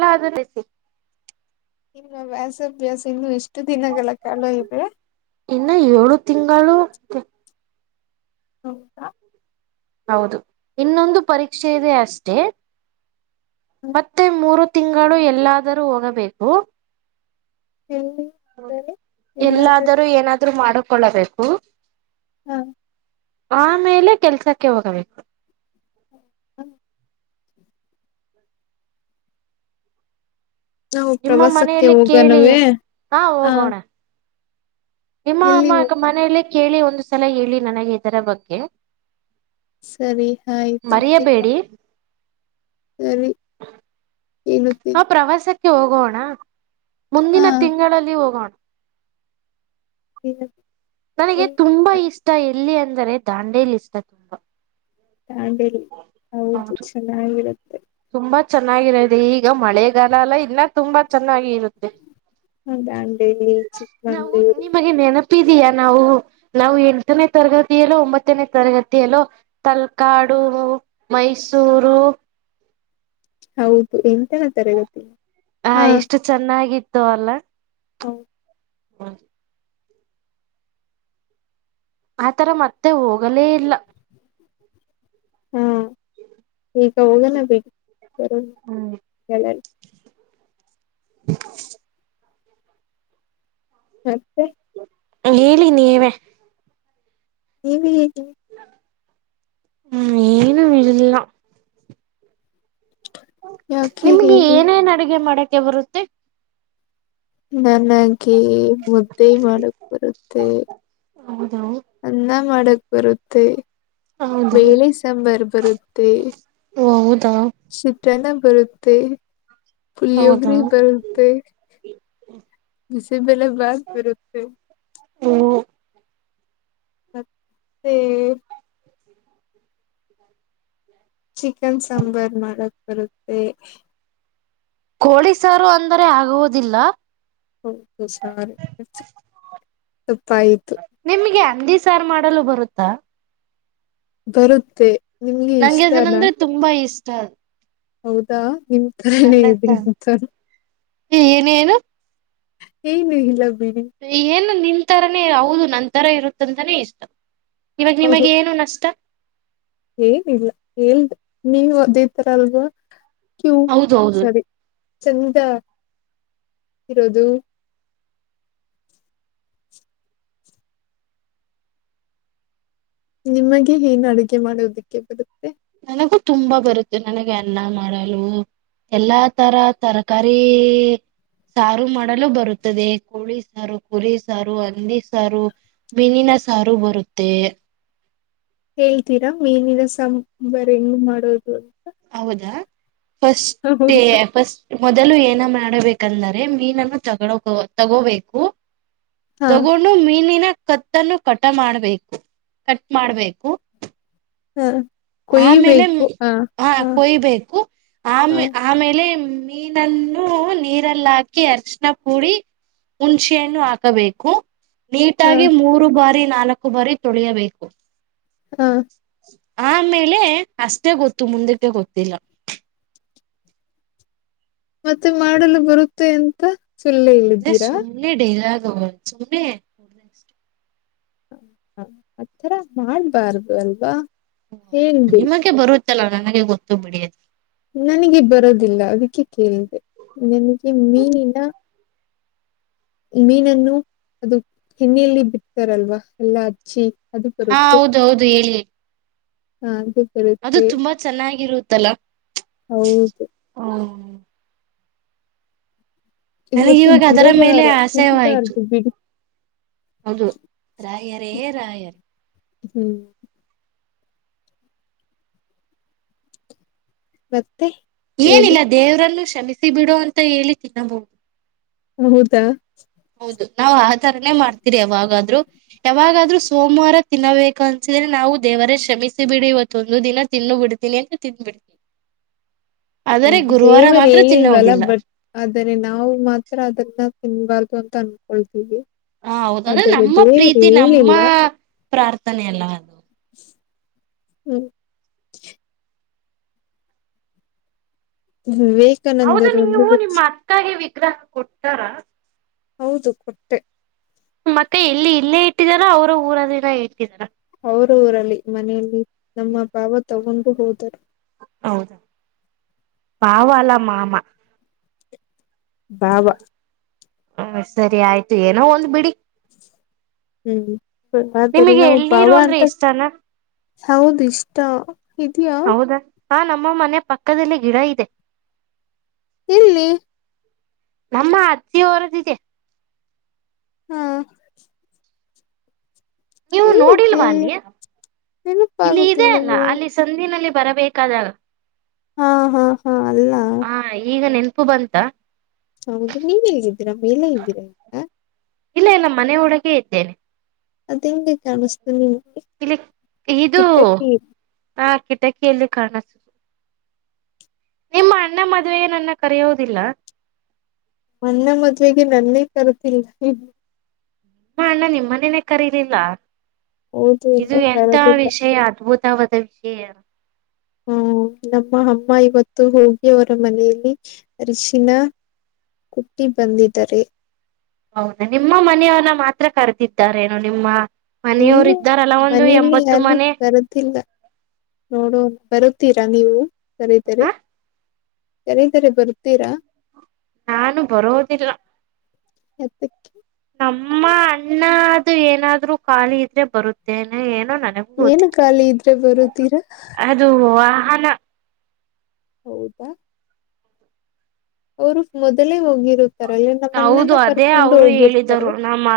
ಲರಿಸ ಇನ್ನು ವ್ಯಾಸಭ್ಯಾಸ ಇನ್ನು ಎಷ್ಟು ದಿನಗಳ ಕಾಲ ಇದೆ ಇನ್ನ ಏಳು ತಿಂಗಳು ಹ ಹೌದು ಇನ್ನೊಂದು ಪರೀಕ್ಷೆ ಇದೆ ಅಷ್ಟೇ ಮತ್ತೆ ಮೂರು ತಿಂಗಳು ಎಲ್ಲಾದರೂ ಹೋಗಬೇಕು ಎಲ್ಲಿ ಅಂದರೆ ಎಲ್ಲಾದರೂ ಏನಾದ್ರು ಮಾಡಕೊಳ್ಳಬೇಕು ಹ ಆಮೇಲೆ ಕೆಲ್ಸಕ್ಕೆ ಹೋಗಬೇಕು ಹ ನಾವು ನಿಮ್ಮ ಪ್ರವಾಸಕ್ಕೆ ಮನೆಯಲ್ಲಿ ಹೋಗ ಕೇಳಿ ನವೆ ಹ ನಿಮ್ಮಾ ಅಮ್ಮ ಅ ಮನೆಯಲ್ಲೇ ಕೇಳಿ ಒಂದ್ ಸಲ ಹೇಳಿ ನನಗೆ ಇದರ ಬಗ್ಗೆ ಸರಿ ಆಯ್ತು ಹಂಗೆ ಆಗ್ಲಿ ಮರೆಯಬೇಡಿ ಸರಿ ಏನುತ್ತೇನೆ ೆ ಹೋಗೋಣ ಮುಂದಿನ ತಿಂಗಳಲ್ಲಿ ಹೋಗೋಣ ಹೇಳ್ ನನಗೆ ತುಂಬಾ ಇಷ್ಟ ಎಲ್ಲಿ ಅಂದರೆ ದಾಂಡೇಲಿ ಇಷ್ಟ ತುಂಬಾ ಾಂಡಲಿ ಹೌದು ಚೆನ್ನಾಗಿರುತ್ತೆ ಚೆನ್ನಾಗಿರುದೆ ಈಗ ಮಳೆಗಾಲ ಅಲ್ಲ ಇನ್ನ ತುಂಬಾ ಚೆನ್ನಾಗಿ ಇರುತ್ತೆ ಹೌದಾ ೆಲ್ಲಿ ಚಿಕ್ಕ್ಕಮಂಗ್ಗಳೂರು ತಪ್ಪಿದಯಾ ನಾವು ನಾವು ಎಂಟನೇ ತರಗತಿಯಲ್ಲೋ ಒಂಬತ್ತನೇ ತರಗತಿಯಲ್ಲೋ ತಲ್ಕಾಡ್ ಕೊೂ ಮೈಸೂರು ಹೌದು ಎಂತಾ ತರಗತಿ ಹ ಹಾ ಎಷ್ಟು ಚೆನ್ನಾಗಿತ್ತು ಅಲ್ಲ ಹೌ ಹೂ ಆತರ ಮತ್ತೆ ಹೋಗಲೇ ಇಲ್ಲ ಹಾ ಈಗ ಹೋಗಲ್ಲ ಬಿ ಬ ಹ್ಮ್ ಹೇಳ [inaudible] ಮತ್ತೆ ಹೇಳಿ ನೀವೇ ನೀವಿ ಹೂ ಏನು ಇಲ್ಲ ಯಾಕೆ ನಿಮ್ಗೆ ಏನು ಏನೇನ್ ಅಡುಗೆ ಮಾಡಕ್ಕೆ ಬರುತ್ತೆ ನನಗೆ ಮುದ್ದೆ ಮಾಡಕ್ ಬರುತ್ತೆ ಹೌದಾ ಅನ್ನ ಮಾಡಕ್ ಬರುತ್ತೆ ಹೌದಾ ವೇಳೆ ಸಾಂಬರ್ ಬರುತ್ತೆ ಹೌದಾ ಚಿತ್ರಣ ಬರುತ್ತೆ ಹೌದಾ ಪುಳಿಯೋಗರೆ ಬರುತ್ತೆ ಬಿಸಿ ಬೆಲೆ ಬಾತು ಬರುತ್ತೆ ಹ್ಮ [unintelligible] ಮತ್ತೆ ಚಿಕನ್ ಸಾಂಬಾರ್ ಮಾಡಕ್ ಬರುತ್ತೆ ಕೋಳೀಸಾರು ಅಂದರೆ ಆಗುವುದಿಲ್ಲ ಹೌದು ಸಾರಿ ತಪ್ಪಾಯಯ್ತು ಹಂದಿ ಸಾರು ಮಾಡಲು ಬರುತ್ತಾ ಬರುತ್ತೆ ನಿಮ್ಗೆ ನಂಗೆ ಇಷ್ಟನಾ ಅದನಂದ್ರೆ ತುಂಬಾ ಇಷ್ಟ ಹೌದಾ ನಿಮ ರನೇ ಇದೆ ಅಂತರ ಹ ಏನ ಏನು ಹನ ಲ [unintelligible] ಏನು ನಿಂತರನೇ ಹೌದು ನಂತರ ಇರುತ್ತಂತಾನೇ ಇಷ್ಟ ಇವಾಗ ಹೌದು ನಿಮಗ್ ಏನು ನಷ್ಟ ಏನಿಲ್ಲ ಎಲ್್ದ ನೀವು ಅದೇ ತರ ಅಲ್ವಾ ಕ್ಯೂ ಹೌದು ಹೌದು ಸರಿ ಚಂದ ಇರೋದು [unintelligible] ನಿಮಗೆ ಏನ್ ಅಡುಗೆ ಮಾಡೋದಿಕ್ಕೆ ಬರುತ್ತೆ ನನಗೂ ತುಂಬಾ ಬರುತ್ತೆ ನನಗೆ ಅನ್ನ ಮಾಡಲು ಎಲ್ಲಾ ತರ ತರಕಾರಿ ಸಾರು ಮಾಡಲು ಬರುತ್ತದೆ ಕೋಳಿ ಸಾರು ಕುರಿ ಸಾರು ಹಂದಿ ಸಾರು ಮಿನಿನ ಸಾರು ಬರುತ್ತೆ ಹೇಳ್ತೀರಾ ಮೀನಿನ ಸಾಂಬಾರಂಗ ಮಾಡೋದು ಹೌದಾ ಫಸ್ಟ್ ಹೌದು ಫಸ್ಟ್ ಮೊದಲು ಏನ ಮಾಡಬೇಕಂದರೆ ಮೀನನ್ನು ತಗಳೋಕ ತಗೋಬೇಕು ಹಾ ತಗೊಂಡು ಮೀನಿನ ಕತ್ತನ್ನು ಕಟ ಮಾಡ್ಬೇಕು ಕಟ್ ಮಾಡ್ಬೇಕು ಹ್ಮ್ ಆಮೇಲೆ ಹಾ ಕೊಯ್ಬೇಕು ಆಮ ಹಾ ಆಮೇಲೆ ಮೀನನ್ನು ನೀರಲ್ಲ ಹಾಕಿ ಅರ್ಶಣ ಪುಡಿ ಹುಣಸೆ ಹಣ್ಣು ಹಾಕಬೇಕು ಹಾ ನೀಟಾಗಿ ಮೂರು ಬಾರಿ ನಾಲ್ಕು ಬಾರಿ ತೊಳಿಯಬೇಕು ಹಾ ಆಮೇಲೆ ಅಷ್ಟೇ ಗೊತ್ತು ಮುಂದಕ್ಕೆ ಗೊತ್ತಿಲ್ಲ ಮತ್ತೆ ಮಾಡಲು ಬರುತ್ತೆ ಎಂತ ಸುನೆ ಡೈಲಾಗ್ ಸುನೆ [inaudible] ಹ ಆಥರ ಮಾಡಬಾರ್ದು ಅಲ್ವಾ ಹ ಹೌದಾ ಹೇಳ್ಬೇಕು ನಿಮಗೆ ಬರುತ್ತಲ್ಲ ನನಗೆ ಗೊತ್ತು ಬಿಡಿಯದು ನನಗೆ ಬರೋದಿಲ್ಲ ಅದಕ್ಕೆ ಕೇಳಿದೆ ನನಗೆ ಮೀನಿನ ಮೀನನ್ನು ಅದು ಎಣ್ಣೆಯಲ್ಲಿ ಬಿಡ್ತಾರಲ್ವಾ ಎಲ್ಲಾ ಹಚ್ಚಿ ಅದು ಹಾ ಹೌದು ಹೌದು ಹೇಳಿ ಹಾ ಅದು ತುಂಬಾ ಚೆನ್ನಾಗಿರುತ್ತಲ್ಲ ಹೌದು ಹ್ಮ [unintelligible] ನನಗ ಇವತ್ತು ಇವಾಗ ಅದರ ಮೇಲೆ ಗುರುವಾರ ಆಸಯವಾಯ್ತು ತಿಬಾರ್ದು ಬಿಡಿ ಹೌದು ರಾಯರೇ ರಾಯರಿ ಹ್ಮ್ ಬ ಏನಿಲ್ಲ ದೇವ್ರನ್ನು ಶ್ಷಮಿಸಿ ಬಿಡುೋ ಅಂತ ಹೇಳಿ ತಿನ್ನಬಹುದು ಹೌದಾ ಹೌದು ನಾವ್ ಆ ತರನೇ ಮಾಡ್ತೀರಿ ಅವಾಗ ಯಾವಾಗಾದ್ರೂ ಸೋಮವಾರ ತಿನ್ನಬೇಕ ಅನ್ಸಿದ್ರೆ ನಾವು ದೇವರೇ ಶ್ರಮಿಸಿ ಬಿಡಿ ಇವತ್ತ ಒಂದು ದಿನ ತಿನ್ನು ಬಿಡ್ತೀನಿ ಅಂತ ತಿನ್ಬಿಡ್ತೀನಿ ಹ್ಮ್ ದೇವರು ಹೇಳಿಲ್ವಲ್ಲ ಬಟ್ ಆದರೆ ನಾವು ಮಾತ್ರ ಅದನ್ನ ತಿನ್ಬಾರ್ದು ಅಂತ ಅನ್ಕೊಳ್ತೀವಿ ಹ ಹೌದ ಅಂದ್ರೆ ಆದರೆ ನಮ್ಮ ದೇವರು ಪ್ರೀತಿ ನಮ್ಮ ಹೇಳಿಲ್ಲ ಪ್ರಾರ್ಥನೆ ಎಲ್ಲ ಅದು [unintelligible] ಹ್ಮ್ ವಿವೇಕಾನಂದರು ವಿ ಆಗ್ರಹ ಕೊಟ್ಟಾರ ಹೌದು ಕೊಟ್ಟೆ ಮತ್ತೆ ಎಲ್ಲಿ ಇಲ್ಲೇ ಇಟ್ಟಿದಾರ ಅವರ ಊರಲ್ಲಿಿಂದ ಇಟ್ಟಾರ ಅವರೂರಲಿ ಮನೆಯಲ್ಲಿ ನಮ್ಮ ಭಾವ ತಗೊಂಡು ಹೋದರು ಹೌದಾ ಪಾವಲ್ಲ ಮಾಮ ಬಬ ಹ ಸರಿ ಆಯ್ತು ಏನೋ ಒಂದ್ ಬಿಡಿ ಹ್ಮ್ ಆದದಲ್ಲಿ ನಿಮಗೆ ನಾವು ಬಾವ ಎಳ್ನೀರು ಅಂದ್ರೆ ಅಂತ ಇಷ್ಟಾನ ಹೌದು ಇಷ್ಟ ಇದಯಾ ಹಾ ನಮ್ಮ ಮನೆ ಪಕ್ಕದಲ್ಲಿ ಗಿಡ ಇದೆ ಎಲ್ಲಿ ನಮ್ಮ ಅಜಿ ಹೊರದಿದೆ ಹ್ಮ ನೀವು ನೋಡಿಲ್ವಾ ಅಲ್ಲಿ ಇಲ್ಲಿ ಇದೆ ಅಲ್ಲ ನೆನಪಾಗುತ್ತಿಲ್ಲವೇ ಅಲ್ಲಿ ಸಂದಿನಲ್ಲಿ ಬರಬೇಕಾದಾಗ ಹಾ ಹಾ ಹಾ ಅಲ್ಲ ಹ ಈಗ ನೆನಪು ಬಂತ ಹೌದು ನೀನ್ ಹೇಗಿದ್ದೀರಾ ಮೇಲೆ ಇದ್ದೀರಾ ಇಲ್ಲ ಇಲ್ಲ ಮನೆ ಒಳಗೇ ಇದ್ದೇನೆ ಅದಂಗ ಕಮಸ್ತನ ಇಲ್ಲಿ ಕಿಟ್ಟಕ್ಕ ಹಾಕಟ ಕೆಲಿ ಕಾಣಸ ನಿಮ್ಮ ಅಣ್ಣ ಮದುವೆನನ್ನ ಕರೆಯೋದಿಲ್ಲ ನನ್ನ ಮದ್ುವೆಗೆ ನನ್ನೇ ಕರ್ತಿಲ್ಲ ಹ ಅಣ್ಣ ನಿಮ್ ಮನೇನೆೇ ಕರೀಲಿಲ್ಲ ಹೌದು ಇದು ಇನ್ನೂ ಎಂತ ಕರೆದಿಲ್ಲ ವಿಷಯ ಅದ್ಭುತವಾದ ವಿಷಯ ಹ್ಮ ನಮ್ಮ ಅಮ್ಮ ಇವತ್ತು ಹೋಗಿ ಅವರ ಮನೆಯಲ್ಲಿ ಅರಿಶಿನ ಕುಟ್ಟಿ ಬಂದಿದರೆ ಹೌದಾ ನಿಮ್ಮ ಮನೆಯವನ್ನ ಮಾತ್ರ ಕರೆತಿದ್ದಾರೇನು ನಿಮ್ಮ ಮನೆಯವರು ಇನ್ನು ಇದ್ದಾರಲ್ಲ ಒಂದು ಮನೆಯಲ್ಲಿ ಎಂಬತ್ತು ಯಾರು ಮನೆ ಬರುದಿಲ್ಲ ನೋಡೋ ಬರು ತ್ತೀರಾ ನೀವು ಕರೀತರೆ ಹ ಯರತರೆ ಬರ್ತೀರಾ ನಾನು ಬರೋದಿಲ್ಲ ಎತ್ತಕ್ಕೆ ಅಮ್ಮ ಅಣ್ಣ ಅದು ಏನಾದ್ರೂ ಖಾಲಿ ಇದ್ರೆ ಬರುತ್ತೇನೆ ಏ ನಮ್ಗೆ ಏನು ಗೊತ್ತಿಲ್ಲ ಖಾಲಿ ಇದ್ರೆ ಬರುತ್ತೀರಾ ಅದು ಆಹನ ಹೌದಾ ಅವರು ಮೊದಲೇ ಹೋಗಿರುತ್ತಾರಲ್ಲ ನಮ್ಮ ಹೌದು ಅಣ್ಣನ ಅದೇ ಕರ್ಕೊಂಡು ಅವರು ಹೋಗಿರ್ತಾರೆ ಹೇಳಿದರು ನಮ್ಮ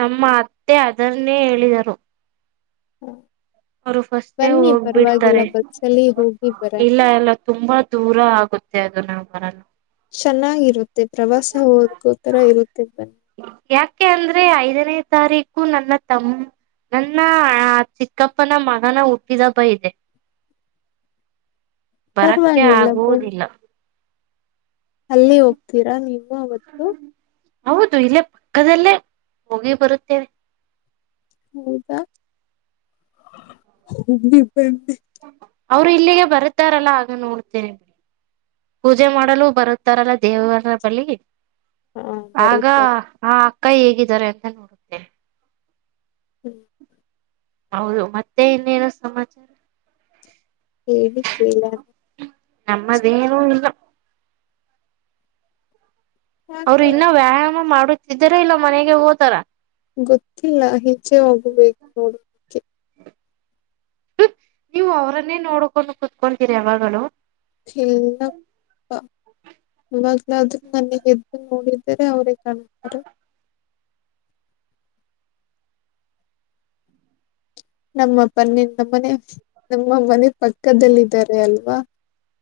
ನಮ್ಮ ಮತ್ತೆ ಅದನ್ನೇ ಹೇಳಿದರು ಹ್ಮ ಅವರು ಫಸ್ಟೇ ಹೋಗ್ಬಿಡ್ತಾರೆ ಬಸ್ಸಲ್ಲಿ ಹೋಗಿ ಬರೋಣ ಇಲ್ಲ ಎಲ್ಲ ತುಂಬಾ ದೂರ ಆಗುತ್ತೆ ಅದು ನಾಗೆ ಚೆನ್ನಾಗಿರುತ್ತೆ ಪ್ರವಾಸ ಹೋದ್ಕೋ ತರ ಇರುತ್ತೆ ಬನ್ನಿ ಯಾಕೆ ಅಂದ್ರೆ ಐದನೇ ತಾರೀಕು ನನ್ನ ತಮ್ಮ ನನ್ನ ಚಿಕ್ಕಪ್ಪನ ಮಗನ ಹುಟ್ಟಿದಬ್ಬ ಇದೆ ಬರಕ್ಕೆ ಪರವಾಗಿಲ್ಲ ಬನ್ನಿ ಆಗುವುದಿಲ್ಲ ಅಲ್ಲಿ ಹೋಗ್ತೀರಾ ನೀವು ಅವತ್ತು ಹೌದು ಇಲ್ಲೇ ಪಕ್ಕದಲ್ಲೇ ಹೋಗಿ ಬರುತ್ತೇವೆ ಹೌದಾ ಅವ್ರು ಇಲ್ಲಿಗೆ ಬರ್ತಾರಲ್ಲ ಆಗ ನೋಡ್ತೇನೆ ಬಿ ಪೂಜೆ ಮಾಡಲು ಬರುತ್ತಾರಲ್ಲ ದೇವರ ಬಳಿ ಹಾ ಆಗ ಬರುತ್ತಾರೆ ಆ ಅಕ್ಕ ಹೇಗಿದ್ದಾರೆ ಅಂತ ನೋಡುತ್ತೆ ಹ್ಮ್ ಹೌದು ಮತ್ತೆ ಇನ್ನೇನ ಸಮಾಚಾರ ಹೇಳಿ ಕೇಳಣ ನಮ್ಮದೇನೂ ಇಲ್ಲ ಅವ್ರು ಯಾಕೆ ಇನ್ನ ವ್ಯಾಯಾಮ ಮಾಡುತ್ತಿದಾರ ಇಲ್ಲ ಮನೆಗೆ ಹೋತಾರ ಗೊತ್ತಿಲ್ಲ ಹೆಜ್ಜೆ ಹೋಗಬೇಕು ನೋಡದಕ್ಕೆ ನೀವು ಅವ್ರನ್ನೇ ನೋಡ್ಕೊಂಡು ಕುೂತ್ಕೊತೀರಿ ಯಾವಾಗಲ ಚಲ್ಲಪ್ಪ ಇವಾಗ್ಲಾದ್ರೂ ನನ್ನ ಎಗೆದ್ದು ನೋಡಿದರೆ ಅವರೇ ಕಾಣುತ್ತಾರೆ [inaudible] ನಮ್ಮಪ್ಪ ನಮ್ಮನೆ ನಮ್ಮ ಮನೆ ಪಕ್ಕದಲ್ಲ ಇದಿದ್ದಾರೆ ಅಲ್ವಾ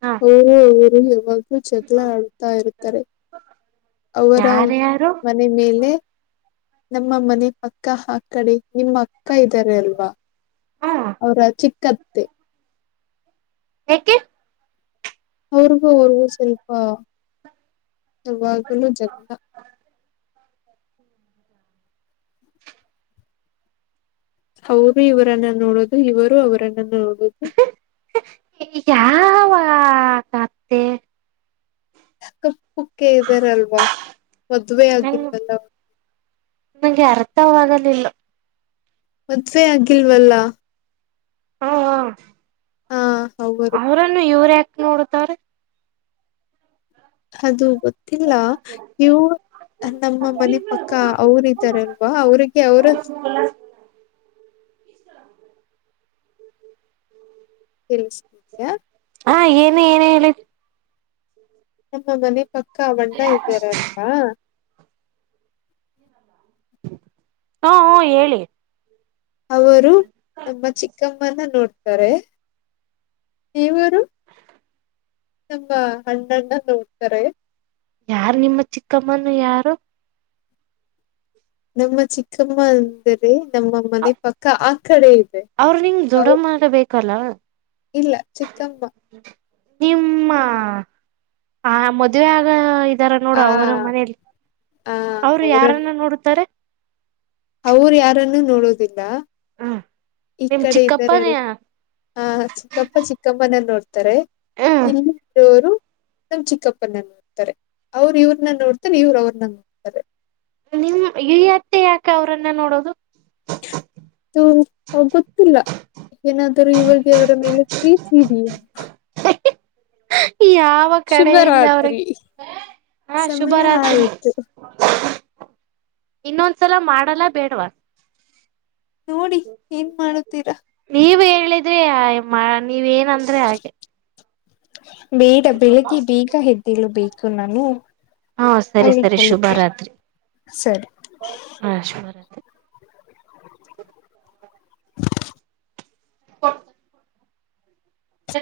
ಹಾ ಯಾಗ ಚಗಳ ಆಡುತ್ತಾ ಇರುತ್ತಾರೆ ಅವರ ಯಾರ್ಯಾರು ಮನೆ ಮೇಲೆ ನಮ್ಮ ಮನೆ ಪಕ್ಕ ಆ ಕಡೆ ನಿಮ್ಮ ಅಕ್ಕ ಇದ್ದಾರೆ ಅಲ್ವಾ ಹಾ ಅವರ ಚಿಕ್ಕತ್ತೆ ಯಾಕೆ ಅವ್ರಿಗೂ ಅವರ್ಗೂ ಸ್ವಲ್ಪ ಯಾವಾಗಲೂ ಜಗ ಹ್ಮ ಅವರು ಇವರನ್ನ ನೋಡದು ಇವರು ಅವರನ್ನ ನೋಡದು ಆ ಕೆ ಹ ಕುುಕ್ಕ ಇದ್ದಾರಲ್ವಾ ಮದ್ುವೆ ನಂಗ ಆಗಿಲ್ವಲ್ಲ ಇವಾಗಲಿಲ್ಲ ಮದ್ವೆೆ ಅಗಲ್ ವಲ್ಲಾ ಹ ಅವರು ಅವ್ರನ್ನು ಇವ್ರ ಯಾಕ ನೋಡತವ್ರ ಅದು ಗೊತ್ತಿಲ್ಲ ಇವು ನಮ್ಮ ಮನೆ ಪಕ್ಕ ಅವರ ಇದ್ದಾರಲ್ವಾ ಅವ್ರಿಗೆ ಅವರ ಇಸ್ಲಾಮಬಾದ ತಿಳಿಸಯ ಹಾ ಏನು ಏನ ಹೇಳಿದ ನಮ್ಮ ಮನೆ ಪಕ್ಕ ಬಣ್ಣ ಇದ್ದಾರಲ್ವಾ ಹಾ ಹ್ಮ ಹೇಳಿ ಅವರು ನಮ್ಮ ಚಿಕ್ಕಮ್ಮನ ನೋಡ್ತಾರೆ ಇವರು ನಮ್ಮ ಹಣ್ಣಣ್ಣ ನೋಡ್ತಾರೆ ಯಾರ್ ನಿಮ್ಮ ಚಿಕ್ಕಮ್ಮನ ಯಾರು ನಮ್ಮ ಚಿಕ್ಕಮ್ಮ ಅಂದರೆ ನಮ್ಮ ಮನೆ ಪಕ್ಕ ಆ ಕಡೆ ಇದೆ ಅವ್ರ ನಿಂಗ ಅವ ದದುಡ್ ಆಗಬೇಕಲ್ಲ ಇಲ್ಲ ಚಿಕ್ಕಮ್ಮ ನಿಮ್ಮ ಆ ಮದ್ುವೆ ಆಗ ಇದಾರ ನೋಡ ಆ ಅವರ ಮನಲಿ ಆ ಅವ್ರು ಯಾರನ್ನ ನೋಡುತ್ತಾರೆ ಅವರು ಯಾರನ್ನುೂ ನೋಡೋುದಿಲ್ಲ ಹ್ಮ ಈ ನಿಮ್ ಕಡೆ ಚಿಕ್ಕಪ್ಪನ ಇದ್ದಾರೆಲ್ಲ ಹ ಚಿಕ್ಕಪ್ಪ ಚಿಕ್ಕಮ್ಮನ ನೋಡ್ತಿ ಹ್ಮ ಇಲ್ಲಿ ಕೆರು ನಮ್ಮ ಚಿಕ್ಕಪ್ಪನ ನೋಡ್ತಾರೆ ಅವ್ರ ಇವ್ರನ್ನ ನೋಡ್ತಾರೆ ಇವ್ರ ಅವ್ರನ್ನ ನೋಡ್ತಾರೆ ನಿಮ್ ಯ ಅತ್ತೆ ಯಾಕ ಅವ್ರನ್ನ ನೋಡೋದು ಹ ಗೊತ್ತಿಲ್ಲ ಏನಾದರೂ ಇವರ್ಗೆ ಅವರ ಮೇಲೆ ಪ್ರೀತ ಯಾವ ಕಡೆಯಿಂದ ಅವ್ರಗ್ ಶುಭರಾತ್ರಿ ಹಾ ಸಮಯ ಶುಭರಾತ್ರಿ ಆಯಿತು ಇನ್ನೊಂದ್ಸಲ ಮಾಡಲ್ಲ ಬೇಡ್ವಾ ನೋಡಿ ಏನ್ ಮಾಡತೀರಾ ಹೇಳಿದ್ರೆ ನೀವ ಏನಂದ್ರೆ ಹಾಗೆ ಬೇಡ ಬೆಳಿಗ್ಗೆ ಬೀಗ ಹೆದ್ದಳು ಬೇಕು ನಾನು ಹಾ ಸರಿ ಸರಿ ಶುಭ ಮಲ್ಕೊಳ್ಳುತ್ತೇನೆ ರಾತ್ರಿ ಸರಿ ಹಾ ಶುಭರಾತ್ರಿ ಹ ಎ